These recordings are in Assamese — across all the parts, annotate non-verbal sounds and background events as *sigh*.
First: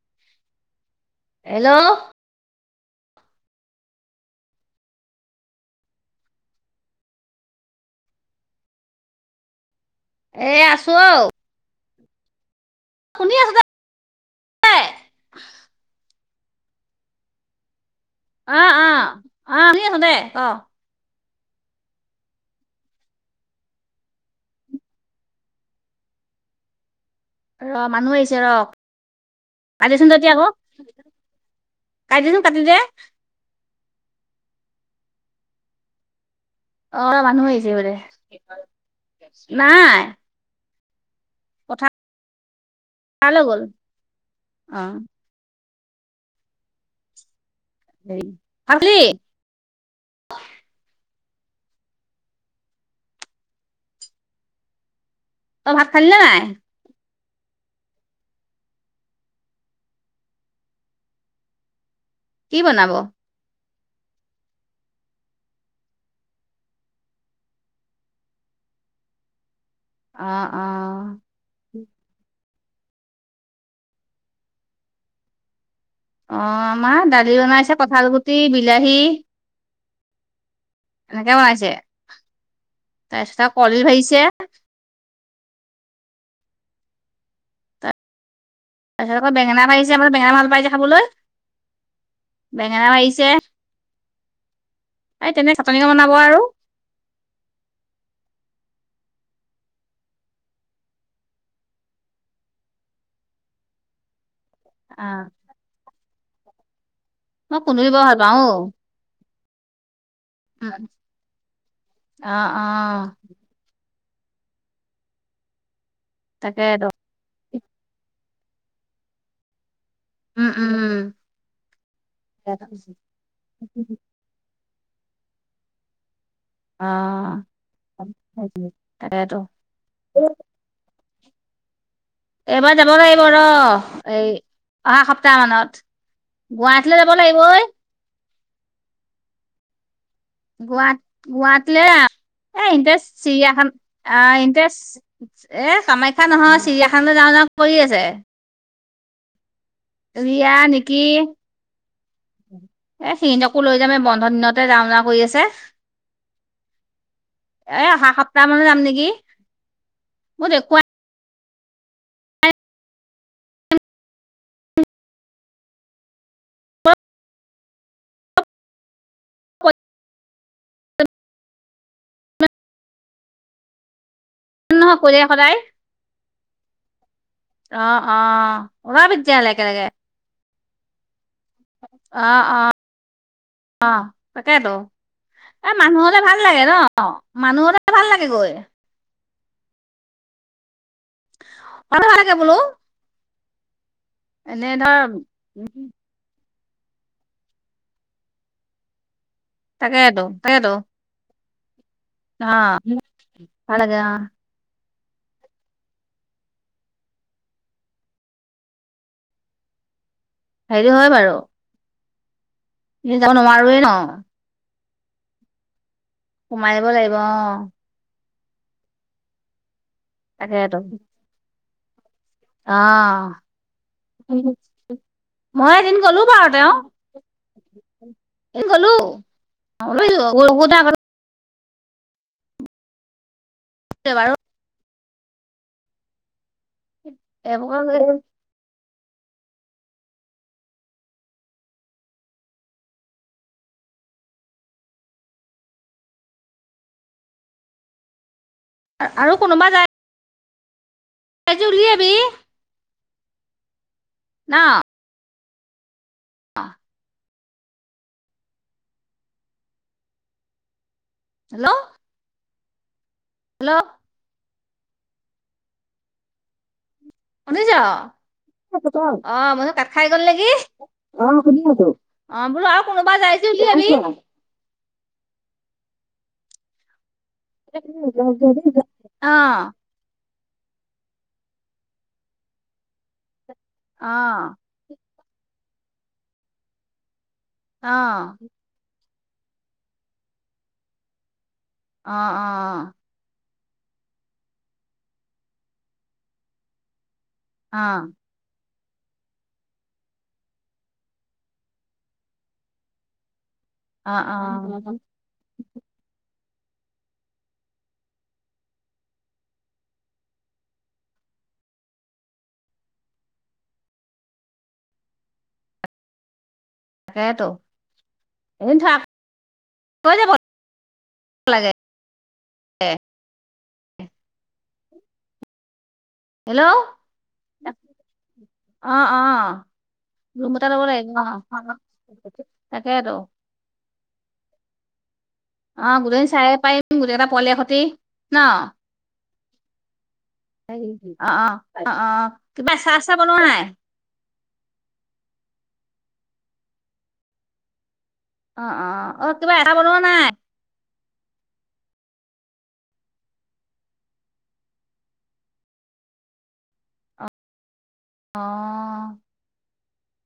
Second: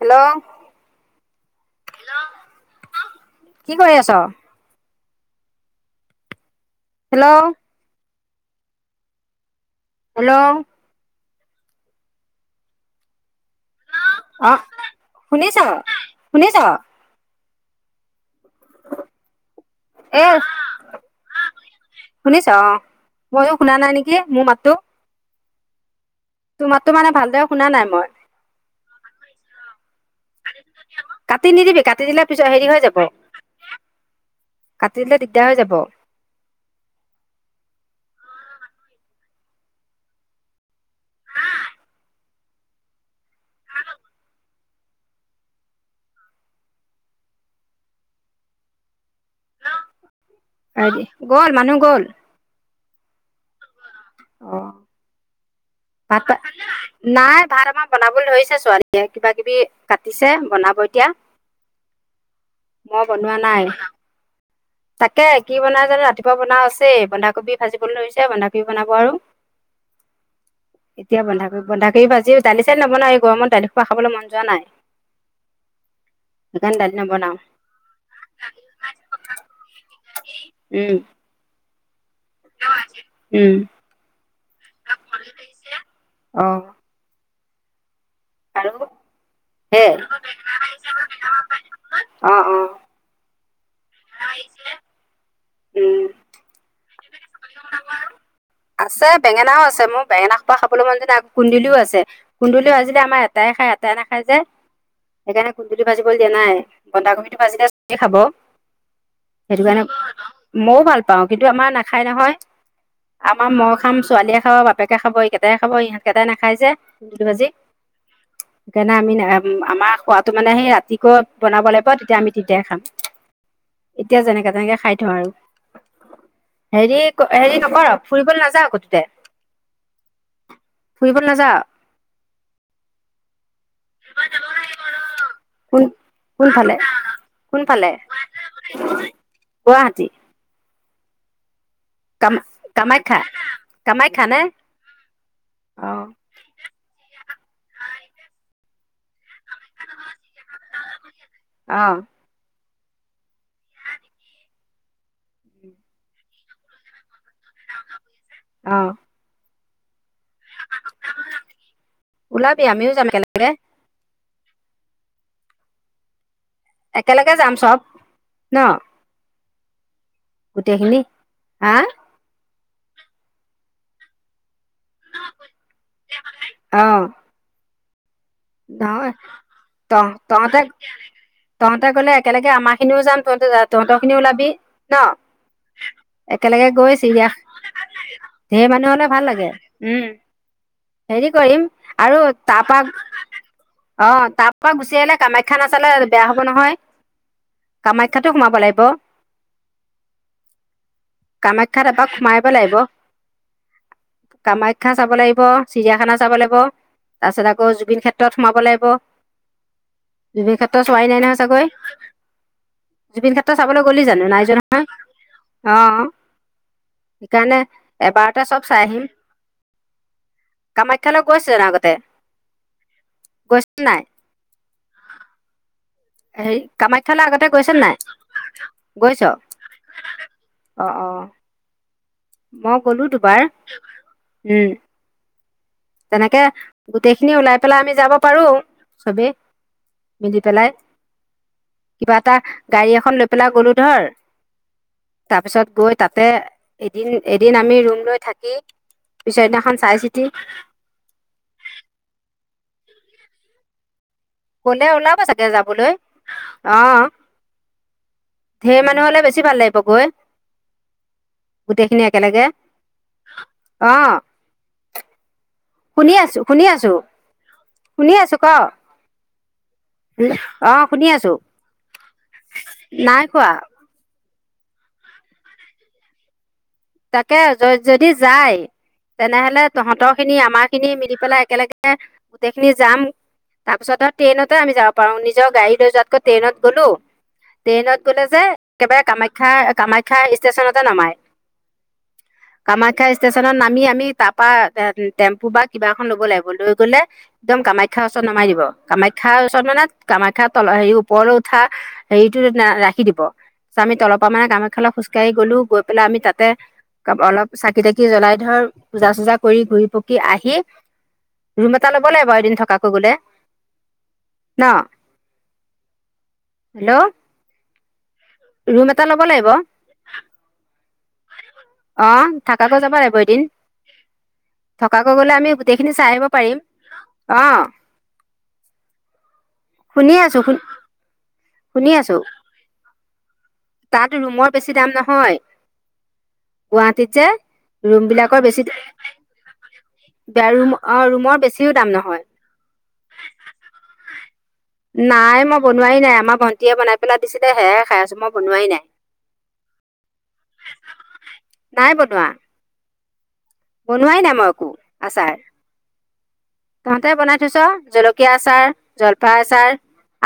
হেল্ল' হেল্ল' কি কৰি আছ? হেল্ল' এ হেল্ল' আছো অ। শুনি আছো যে- অ শুনিছ শুনিছ? অহ অ অ শুনি দে এ ক শুনিছ অ ময়ো শুনা নাই নেকি মোৰ মাতো তো মাততো মানে ভালদৰে শুনা নাই মই। কাতিচোন তেতিয়া আক কাটি নিদিবি কাটি দিলে পিছত হেৰি দে হৈ যাব। কাটি দিলে দিগদাৰ হৈ যাব। অ অলপ মানুহ আহিছে বোলে নাই। ভাল‌হৈ‌ গ'ল অহ। খালি আইডি গ'ল মানুহ গ'ল। অহ তই ভাত খালি নে নাই? নাই ভাত আমাৰ বনাবলৈ ধৰিছে ছোৱালীয়ে কিবা কিবি কাটিছে বনাব এতিয়া। কি বনাব অ মই বনোৱা নাই। তাকে কি বনাই জানো ৰাতিপুৱা বনাও আছেই, বন্ধাকবি ভাজিবলৈ ধৰিছে বন্ধাকবি বনাব আৰু। অ এতিয়া বন্ধা কবি বন্ধা কৰি ভাজিছ। দালি চালি নবনায় এই গৰমত দালি খোৱা খাবলৈ মন যোৱা নাই। অ সেইকাৰণে আমাৰ নবনাও দালি বনাইছে কঁঠাল গুটি, বিলাহী *inaudible* এনেকে বনাইছে তাৰপিছত উম আৰু কলদিল ভাজিছে। অহ তাৰপিছত আকৌ বেঙেনা সেই ভাজিছে মানে বেঙেনা ভাল পাইযে খাবলৈ। বেঙেনা ভাজিছে। নয়ছিলে এই তেনে চাটনি বনাব আৰু। আছে বেঙেনাও আছে, মোৰ বেঙেনা খোৱা খাব মন যোৱা নাই কুন্দুলিও আছে, কুন্দুলিও আজিলে আমাৰ এটাই খাই তাই নাখাই যে আহ সেইকাৰণে কুন্দুুলি ভাজিবলৈ দিয়া নাই। বন্ধাকবিটো মই ভাজিলে কুন্দুলি চবেই বৰ খাব। ভাল পাওঁ অ সেইটো কাৰণে মইও উম ভাল পাওঁ কিন্তু আমাৰ নাখায় অ নহয়। অ আমাৰ মই খাম ছোৱালীয়ে খাব বাপেকে খাব এইকেইটাই খাব ইহতকেইটাই নাখাই যে তাকেতো কুন্দুলী ভাজি। গেনা মিনা আমাৰ খোৱাতো উম মানে সেই উম ৰাতিক বনাব লাগিব তেতিয়া আমি তেতিয়াই খাম। এতিয়া যেনেকে তেনেকে খাই থওঁ আৰু অ হেৰি হেৰি নকৰ। ফুৰিব নাযাওঁ কতোতে তাকেতো ফুৰিব নাযাওঁ। এইবাৰ যাব লাগিব ৰ এই অহা সপ্তাহ কোন মানত কোনফালে গুৱাহাটীলে যাব লাগিবঐ কোনফালে গুৱাহাটী *unintelligible* এ ইণ্টাৰেষ্ট কাম কামাখ্যা চিৰিয়াখান অ কামাখ্যা নে ইণ্টাৰেষ্ট এ অ কামাখ্যা নহয় চিৰিয়াখানলৈ যাওঁ যাওঁ। ঠিক কৈ আছে। ওড়িয়া নেকি? অ এ সিনকো লৈ যাম এই বন্ধ দিনতে যাওঁ যাওঁ কৰি আছে। এ অহা সপ্তাহ মানো অ যাম নেকি? মোক একুৱাই ওলাবি আমিও যাম একেলগে। একেলগে যাম চব ন। *unintelligible* গোটেই খিনি হা নহয় কলীয়াক সদায় অহ অ', অ', গাঁওৱে ওলাবি তেতিয়াহ'লে একেলগে ত তহতে তহঁতে কলে অ', একেলগে অ', আমাৰ খিনিও যাম তহঁতে য অ তহঁতৰ খিনিও ওলাবি তাকেতো ন। এ মানুহ হ'লে ভাল লাগে একেলগে ন গৈ চিৰিয়াখ মানুহ হ'লে ভাল লাগে গৈ ঢেৰ মানুহ হলে ভাল লাগে। উম হেৰি কৰিম ভাল আৰু লাগে বোলো তাপা অ তাৰ এনে পৰা ধৰ গুচি আহিলে কামাখ্যা নাচালে বেয়া হব নহয়। কামাখ্যাটো সোমাব লাগিব। তাকে ত তাকে ত খ্যাত এপাক সোমাই আহিব লাগিব। ভাল লাগে অ', কামা- শা চাব লাগিব চিৰিয়াখানা চাব লাগিব তাৰপিছত আকৌ জুবিন খেত ক্ষেত্ৰত সোমাব লাগিব। বিভি ক্ষেত্ৰ হেৰি চোৱাই হয় নাই বাৰু নহয় চাগৈ। যাব জুবিন ক্ষেত্ৰ নোৱাৰোৱেই চাবলৈ ন গ'লি জানো নাই জোৱা নহয় অ। সোমাই যাব লাগিব অ তাতে চব চাই আহিম তাকেতো কামাখ্যালৈ গৈছে জানো আগতে অ গৈছে নাই মই এদিন গ'লো বাৰু হেৰি তেওঁ কামাখ্যালে আগতে গৈছে নাই এদিন গ'লো গৈছ অ অ *unintelligible* মই গলো দুবাৰ বাৰু উম তেনেকে গোটেই খিনি ওলাই এইবোৰ পেলাই আমি যাব পাৰো চবেই মিলি পেলাই কিবা এটা গাড়ী এখন লৈ পেলাই গ'লো ধৰ তাৰপিছত গৈ তাতে এদিন এদিন আমি ৰুম লৈ থাকি পিছৰদিনাখন চাই চিতি এ জুলি আবি কলে ওলাব চাগে যাবলৈ অহ ঢেৰ মানুহ হলে বেছি ভাল লাগিব গৈ হেল্ল' গোটেইখিনি একেলগে হেল্ল' অহ শুনি আছো শুনি আছো হু-নিজ অ মই বোলো কাত খাই গল নিকি অঁ শুনি অ আছোঁ সুনি আছো অ বোলো আৰু কোনোবা নাই যাই যদি কোৱা উলিয়াবি তাকে য যদি যায় অ', তেনেহলে তহঁতৰ খিনি আমাৰ খিনি মিলি পেলাই একেলগে গোটেই খিনি যাম তাৰ পিছতে অ', ট্ৰেইনতে আমি যাব পাৰো নিজৰ গাড়ী লৈ যোৱাতকৈ ট্ৰেইনত গ'লো অ', অ', ট্ৰেইনত গ'লে যে একেবাৰে কামাখ্যা কামাখ্যা ষ্টেচনতে নমায় অ অ অ *unintelligible* নত নামি আমি তাৰ পা এ টেম্পু বা কিবা এখন লব লাগিব। লৈ গ'লে একদম কামাখ্যাৰ ওচৰত নমাই দিব। কামাখ্যাৰ ওচৰত মানে কামাখ্যাৰ তল হেৰি ওপৰলৈ উঠা হেৰিটো ৰাখি দিব আমি অ', তলৰ পা মানে অ', কামাখ্যালে অ'। খোজকাঢ়ি গলো গৈ পেলাই আমি তাত অলপ চাকি তাকি জ্বলাই ধৰ পূজা চূজা কৰি ঘূৰি পকি আহি ৰুম এটা ল'ব লাগিব এদিন থকাকৈ গলে ন হেল্ল' তাকেতো এদিন থ ৰুম এটা ল'ব লাগিব অ কৈ যাব লাগে। থাকাকৈ যাবা লাগিব এদিন থকাকৈ গ'লে আমি গোটেই খিনি চাই আহিব পাৰিম হেল্ল' অহ অ', অ' ৰুম এটা লব লাগিব অ শুনি আছো তাকে আৰু তাত ৰুমৰ বেছি দাম নহয় অ গোটেইদিন চাই পাৰিম গুৱাহাটীত গোটেইকেইটা যে পোৱালিয়ে হতি ৰুম ন বিলাকৰ বেছি ৰুম অ ৰুমৰ বেছিও দাম অ অ অ নহয় কিবা চাহ চাহ বনোৱা নাই নাই মই বনোৱাই নাই আমাৰ ভন্টিয়ে বনাই পেলাই দিছিলে হেয়াই খাই আছো মই বনোৱাই অ নাই অ অ কিবা এটা বনোৱা নাই নাই বনোৱা বনোৱাই নাই মই একো আচাৰ তহঁতে বনাই থৈছ জলকীয়া অ আচাৰ জলফাই আচাৰ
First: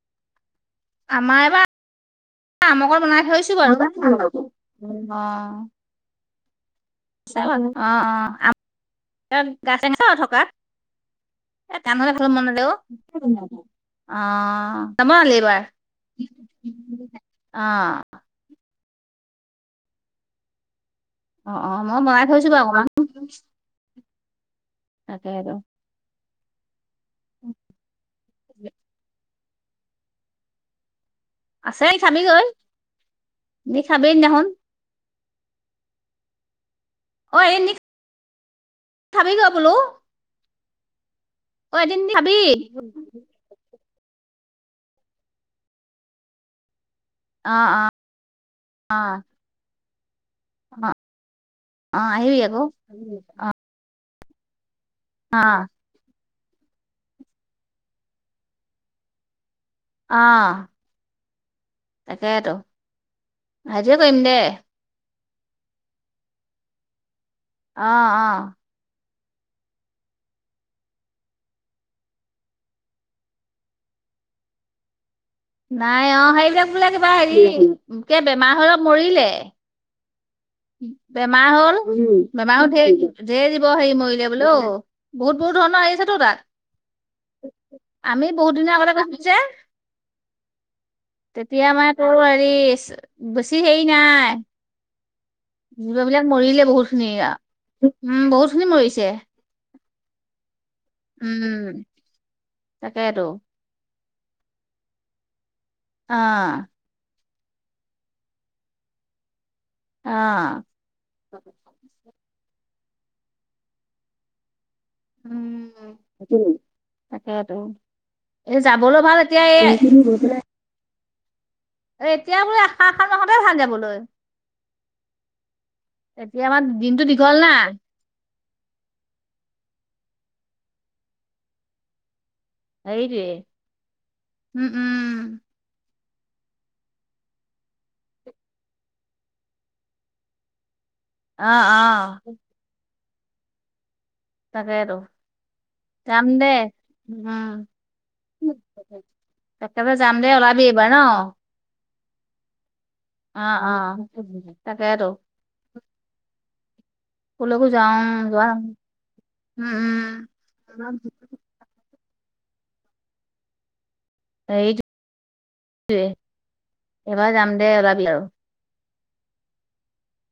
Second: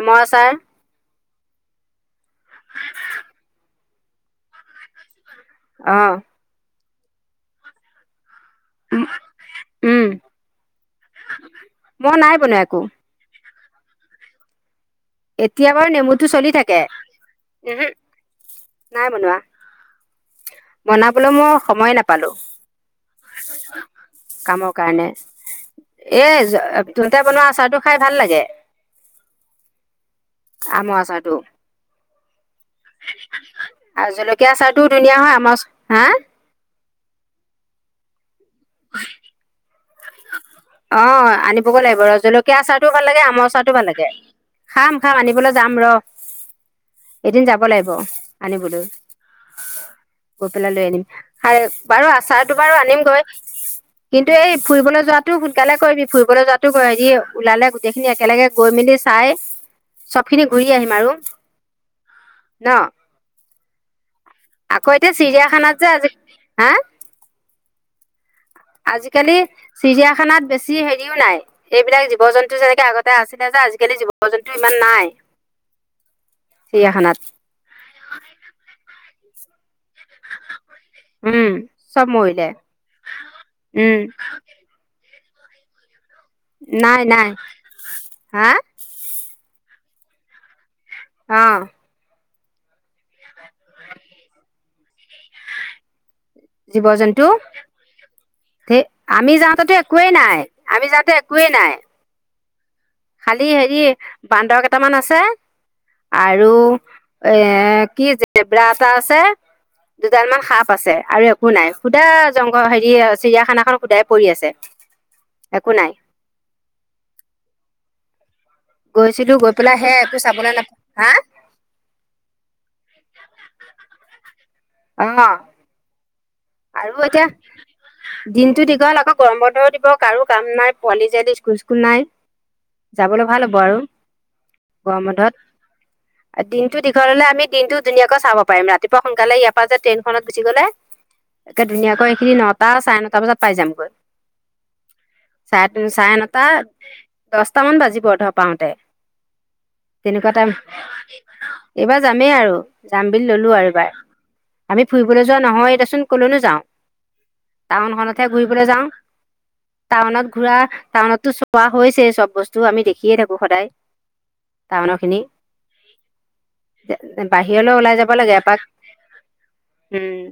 আমৰ আচাৰ আমাৰ এবাৰ আমকে বনাই থৈছো বাৰু অ অহ চাও আৰু অ উম অ *unintelligible* থকাত এ টান হলে মই খাব নাই মন বনোৱা নেযায় একো ঔ অ নবনালি এইবাৰ এতিয়া বাৰু নেমুটো চলি থাকে। অ ওহো। নাই বনোৱা। বনাবলৈ মই অ অ সময় মই বনাই নাপালো। থৈছো বাৰু অকমান কামক তাকেইটো। এ তুনতে বনোৱা আচাৰটো খাই ভাল লাগে। আমৰ আচাৰ। আছেই খাবিগৈ। এ খাবি আৰু সেদনাখন। জলকীয়া আচাৰটোও ধুনীয়া হয় আমাৰ, হা? অ, এ নি খাবি গৈ বোলো। অ, অ আনিবগৈ এদিন লাগিব নি ৰ। খাবি জলকীয়া আচাৰটোও ভাল লাগে, আমৰ আচাৰতো ভাল লাগে। *unintelligible* খাম, খাম আনিবলৈ যাম ৰ। এদিন অ অ যাব লাগিব আনিবলৈ। অ গৈ পেলাই অ লৈ আনিম। *unintelligible* অ বাৰু আহিবি আচাৰটো আকৌ বাৰু আনিম গৈ। কিন্তু এই ফুৰিবলৈ যোৱাতো অ সোনকালে কৰিবি। ফুৰিব কবলৈ যোৱাতো হেৰি ওলালে গোটেইখিনি একেলগে গৈ মেলি চাই চবখিনি ঘূৰি আহিম আৰু। তাকেইটো, ন সেইটোৱে কৰিম দে। আকৌ এতিয়া চিৰিয়াখানাত যে আজি, হা? অ-অ। আজি-কালি চিৰিয়াখানাত বেছি হেৰিও নাই। এইবিলাক জীৱ-জন্তু যেনেকে আগতে আছিলে যে। আজি-কালি জীৱ-জন্তু ইমান নাই। নাই অ। সেইবিলাক বোলে কিবা চিৰিয়াখানাত হেৰি *unintelligible* বেমাৰ হৈ হৈ মৰিলে। *unintelligible* বেমাৰ উম হল। চব মৰিলে বেমাৰো ধেৰ ধেৰ জীৱ হেৰি উম মৰিলে বোলে ঔ। বহুত বহুত ধৰণৰ আহিছেতো তাত নাই নাই আমি হা বহুত দিনৰ আগতে গৈছিলো যে অ তেতিয়া আমাৰ তো হেৰি বেছি হেৰি নাই হেবিলাক মৰিলে জীৱ বহুত খিনি এ জন্তু আও উম বহুত খিনি ধে মৰিছে আমি যাওঁতেতো একোৱেই নাই আমি যাওঁতে একোৱেই নাই উম তাকেতো খালি হেৰি বান্দৰ কেইটামান আছে অ আৰু এ কি জেব্ৰা এটা আছে। অ দুডাল মান সাপ আছে আৰু একো নাই। শুদা জংঘ হেৰি চিৰিয়াখানা খন শুদাই পৰি আছে। উম, একো নাই তাকেটো। গৈছিলো। গৈ পেলাই হে একো চাবলৈ নাপ, হা? এতিয়া বোলে এশ এশ টকাতে ভাল যাবলৈ। অ। এতিয়া আমাৰ দিনটো আৰু এতিয়া দীঘল না দিনটো দীঘল। আকৌ গৰম বন্ধৰ কাৰো কাম নাই। পোৱালি *unintelligible* স্কুল চিছকুল নাই। হেৰিটোৱে যাবলৈ ভাল হ'ব আৰু উম গৰম উম বন্ধত। দিনটো দীঘল হলে আমি দিনটো ধুনীয়াকৈ চাব পাৰিম। ৰাতিপুৱা সোনকালে ইয়াৰ পৰা যে ট্ৰেইনখনত গুচি গলে অ', একে ধুনীয়াকৈ অ', এইখিনি নটা, চাৰে নটা বজাত পাই যামগৈ। তাকেটো। চাৰে চাৰে নটা, দছটা মান বাজিব ধৰ পাওঁতে। একেবাৰে যাম দে তেনেকুৱা টাইম ওলাবি এইবাৰ ন? এইবাৰ যামেই আৰু যাম বুলি ললো অ', আৰু এইবাৰ। অ', আমি তাকেতো ফুৰিবলৈ যোৱা নহয়েদেচোন। যাওঁ ক'লৈকো যাওঁ টাউনখনতহে যোৱা ঘূৰিবলে যাওঁ। উম, উম। টাউনত ঘূৰা, টাউনতটো চোৱা হৈছেই চব বস্তু। আমি দেখিয়ে থাকো সদায়। হেৰি টাউনৰ খিনি এইবাৰ যাম দে বাহিৰলৈ ওলাই ওলাবি যাব আৰু। লাগে এপাক। উম,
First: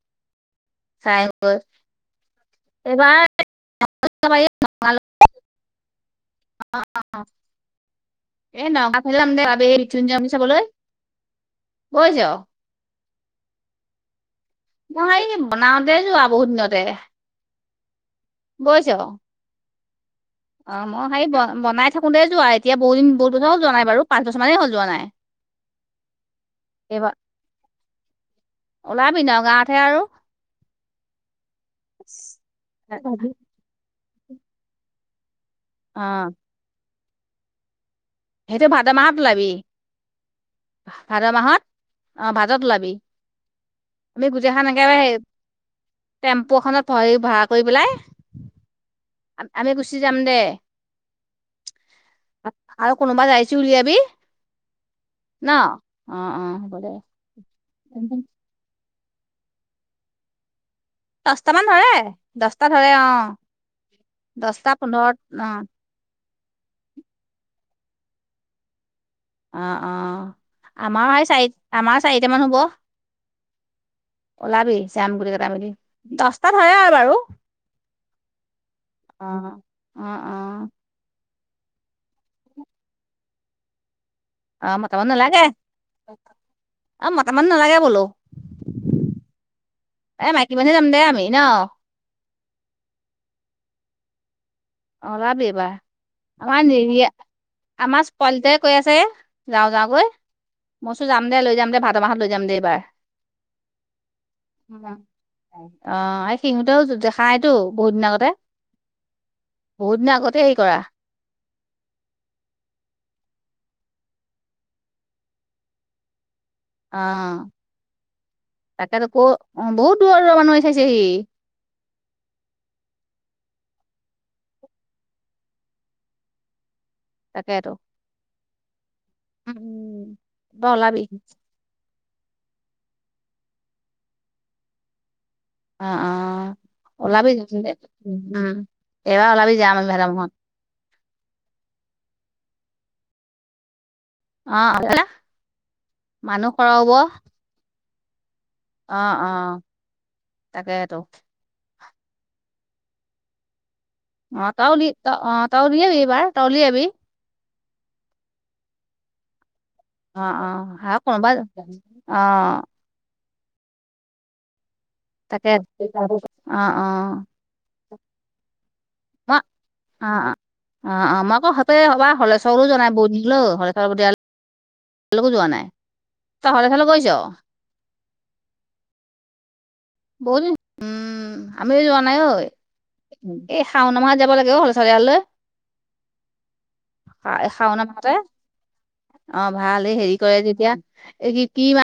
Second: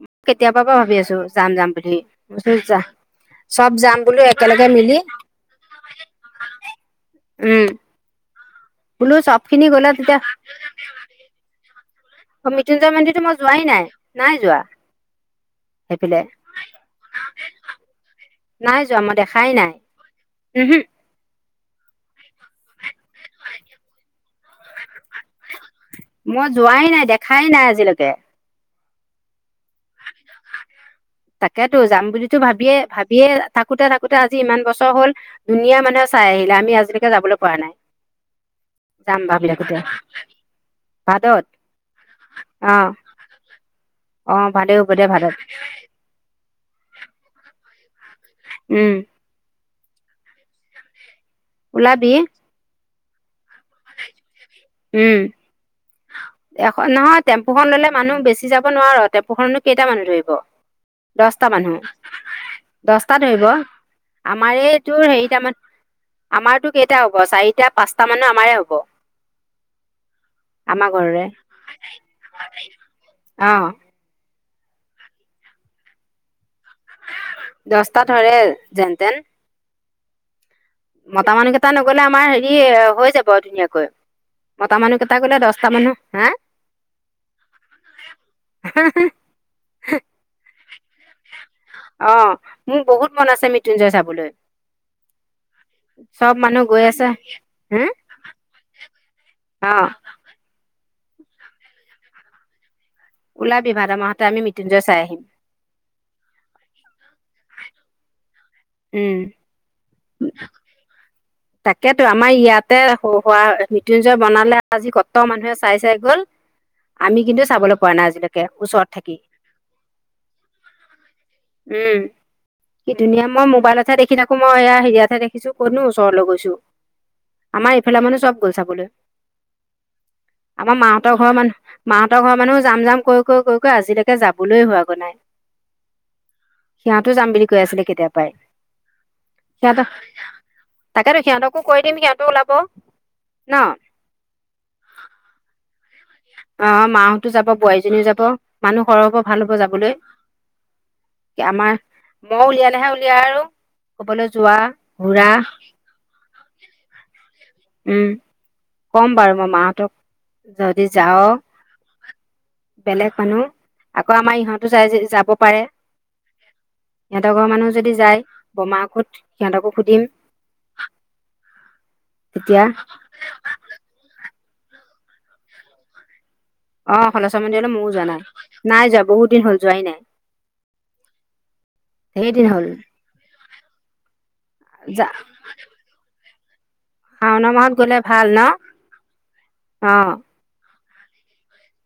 মই কেতিয়াবা পৰা ভাবি আছো চাই যাম যাম বুলি। *unintelligible* এইবাৰ চব যাম। বোলো একেলগে মিলি, উম। এ নগাও বোলো ফালে যাম চব দেই খিনি এই গ'লে মৃত্যুঞ্জয় তেতিয়া মন্দিৰ চাবলৈ বুজিছ। অ মৃত্যুঞ্জয় মন্দিতো মই যোৱাই নাই নাই যোৱা মই এই বনাওঁতে সেইফালে যোৱা বহুত দিনতে নাই যোৱা বুজিছ। মই দেখাই নাই অ উহো মই হে ব বনাই থাকোতেই যোৱা এতিয়া বহুত দিন বহুত বছৰ হল যোৱা নাই বাৰু পাঁচ বছৰমানেই হল যোৱা নাই মই যোৱাই নাই এইবাৰ দেখাই নাই আজিলৈকে ওলাবি নগাৱত তাকেতো যাম বুলিতো ভাবিয়ে ভাবিয়ে থাকোতে থাকো কোতে আজি ইমান বছৰ হ'ল দুনীয়াৰ অ মানুহে চাই আহিলে আমি আজিলেকে যাবলৈ পৰা নাই সেইটো ভাদ মাহত যাম ওলাবি ভাবি থাকোতে ভাদ ভাদত মাহত অ ভাদত ওলাবি আমি অ গোটেই খা ন এক ভালেই হব দে ভাদত আপোখনত পই ভাৰা কৰি পেলাই উম আমি গুচি যাম দে ওলাবি আৰু কোনোবা যাই ছি উলিয়াবি উম ন অ অ হ'ব দে খন ললে মানুহ বেছি যাব নোৱাৰ টেম্পুখননো কেইটা মানুহ ধৰিব দছটা দহটামান মানুহ ধৰে দহটা ধৰে অ দছটা ধৰিব আমাৰ দহটা এই তোৰ পোন্ধৰত হেৰি অ তামান আমাৰতো কেইটা হব চাৰিটা পাঁচটা মানে আমাৰে হব অ অ আমাৰ চাৰি আমাৰ চাৰিটামান হ'ব অহ ওলাাবি যাম গোটেইকেইটা মিলি দছ তাত হয়ে আৰু বাৰু দহটা ধৰে যেন তেন অ অ অ মতা মানুহকেইটা নগলে আমাৰ হেৰি হৈ যাব আৰু ধুনীয়াকৈ। মতা মানুহ কেইটা গলে দহটা মানুহ হা অ, মতামানুহ নালাগে বোলো। এ মাইকী মানুহে যাম দে আমি ন অ মোক বহুত মন আছে মৃত্যুঞ্জয় চাব বোলে অ ওলাবি এইবাৰ আমাৰ গৈ আছে হা নেৰিয়া আমাৰ পোৱালিকেটাই কৈ আছে যাওঁ অ যাওঁকৈ মইছো যাম দে লৈ যাম দে ভাদ মাহত লৈ যাম দে এইবাৰ ওলাবি ভাদ মাহতে আমি মৃত্যুঞ্জয় চাই আহিম অ এই সিহঁতেও দেখাই টো বহুত দিন আগতে উম বহুত দিনৰ আগতে হেৰি কৰা তাকেতো আমাৰ ইয়াতে হো হোৱা মৃত্যুঞ্জয় বনালে আজি কত মানুহে চাই চাই গ'ল অ আমি কিন্তু চাবলে পোৱা নাই আজিলেকে ওচৰত তাকেতো থাকি ক বহুত দূৰৰ দূৰৰ মানুহ আহিছে চাইছেহি উম কি ধুনীয়া মই মোবাইলতেহে দেখি থাকো মই এয়া হেৰিয়হে দেখিছো ক'তনো ওচৰলৈ গৈছো তাকেতো আমাৰ এইফালৰ মানুহ চব গ'ল চাবলৈ উম উম তই আমাৰ ওলাবি মাহতৰ ঘৰৰ মানুহ মাহঁতৰ ঘৰ মানুহো যাম যাম কৈ কৈ কৈ কৈ আজিলেকে যাবলৈ হোৱাগৈ নাই অ অ সিহঁতো যাম ওলাবি বুলি কৈ তেতিয়াহলে আছিলে কেতিয়াৰ পৰাই উম এইবাৰ ওলাবি যাম সিহঁতক আমি ভাদমাহত তাকেতো সিহঁতকো কৈ দিম সিহঁতেও ওলাব ন অ এটা অ মা হতো যাব বোৱাৰীজনীও যাব মানুহ সৰহ হ'ব ভাল হ'ব অ', যাবলৈ তাকেতো আমাৰ মই উলিয়ালেহে উলিয়া আৰু ক'বলৈ অ যোৱা তাউলি ঘূৰা অ তাউলি যাবি এইবাৰ তাউলি যাবি। উম কম বাৰু মই মাক। তক অ', অ', যদি আৰু যাও কোনোবা অ', বেলেগ মানুহ আকৌ আমাৰ ইহঁত যাই যদি যাব তাকে পাৰে অ', অ', সিহঁতৰ ঘৰৰ মানুহ যদি যায় বমাক শুধ মই সিহঁতক সুধিম অ', অ', অ আমাকো সাতে হবা হলেছ তেতিয়া *unintelligible* যোৱা নাই তই হলেশ্বৰলৈ অ গৈছ খলচ মন্দিৰলৈ ময়ো যোৱা নাই নাই যোৱা বহুত দিন হ'ল যোৱাই নাই বহুত দিন উম আমিও যোৱা নাই ধেৰ ঐ। দিন হ'ল এ শাওনা মাহ যাব লাগে অ সৰু ল'ৰা ছোৱালী হাল লৈ এ শাওণৰ মাহত শাওন গ'লে পাতে ভাল ন অ ভাল অঁ হেৰি কৰে তেতিয়া এই কি কি মা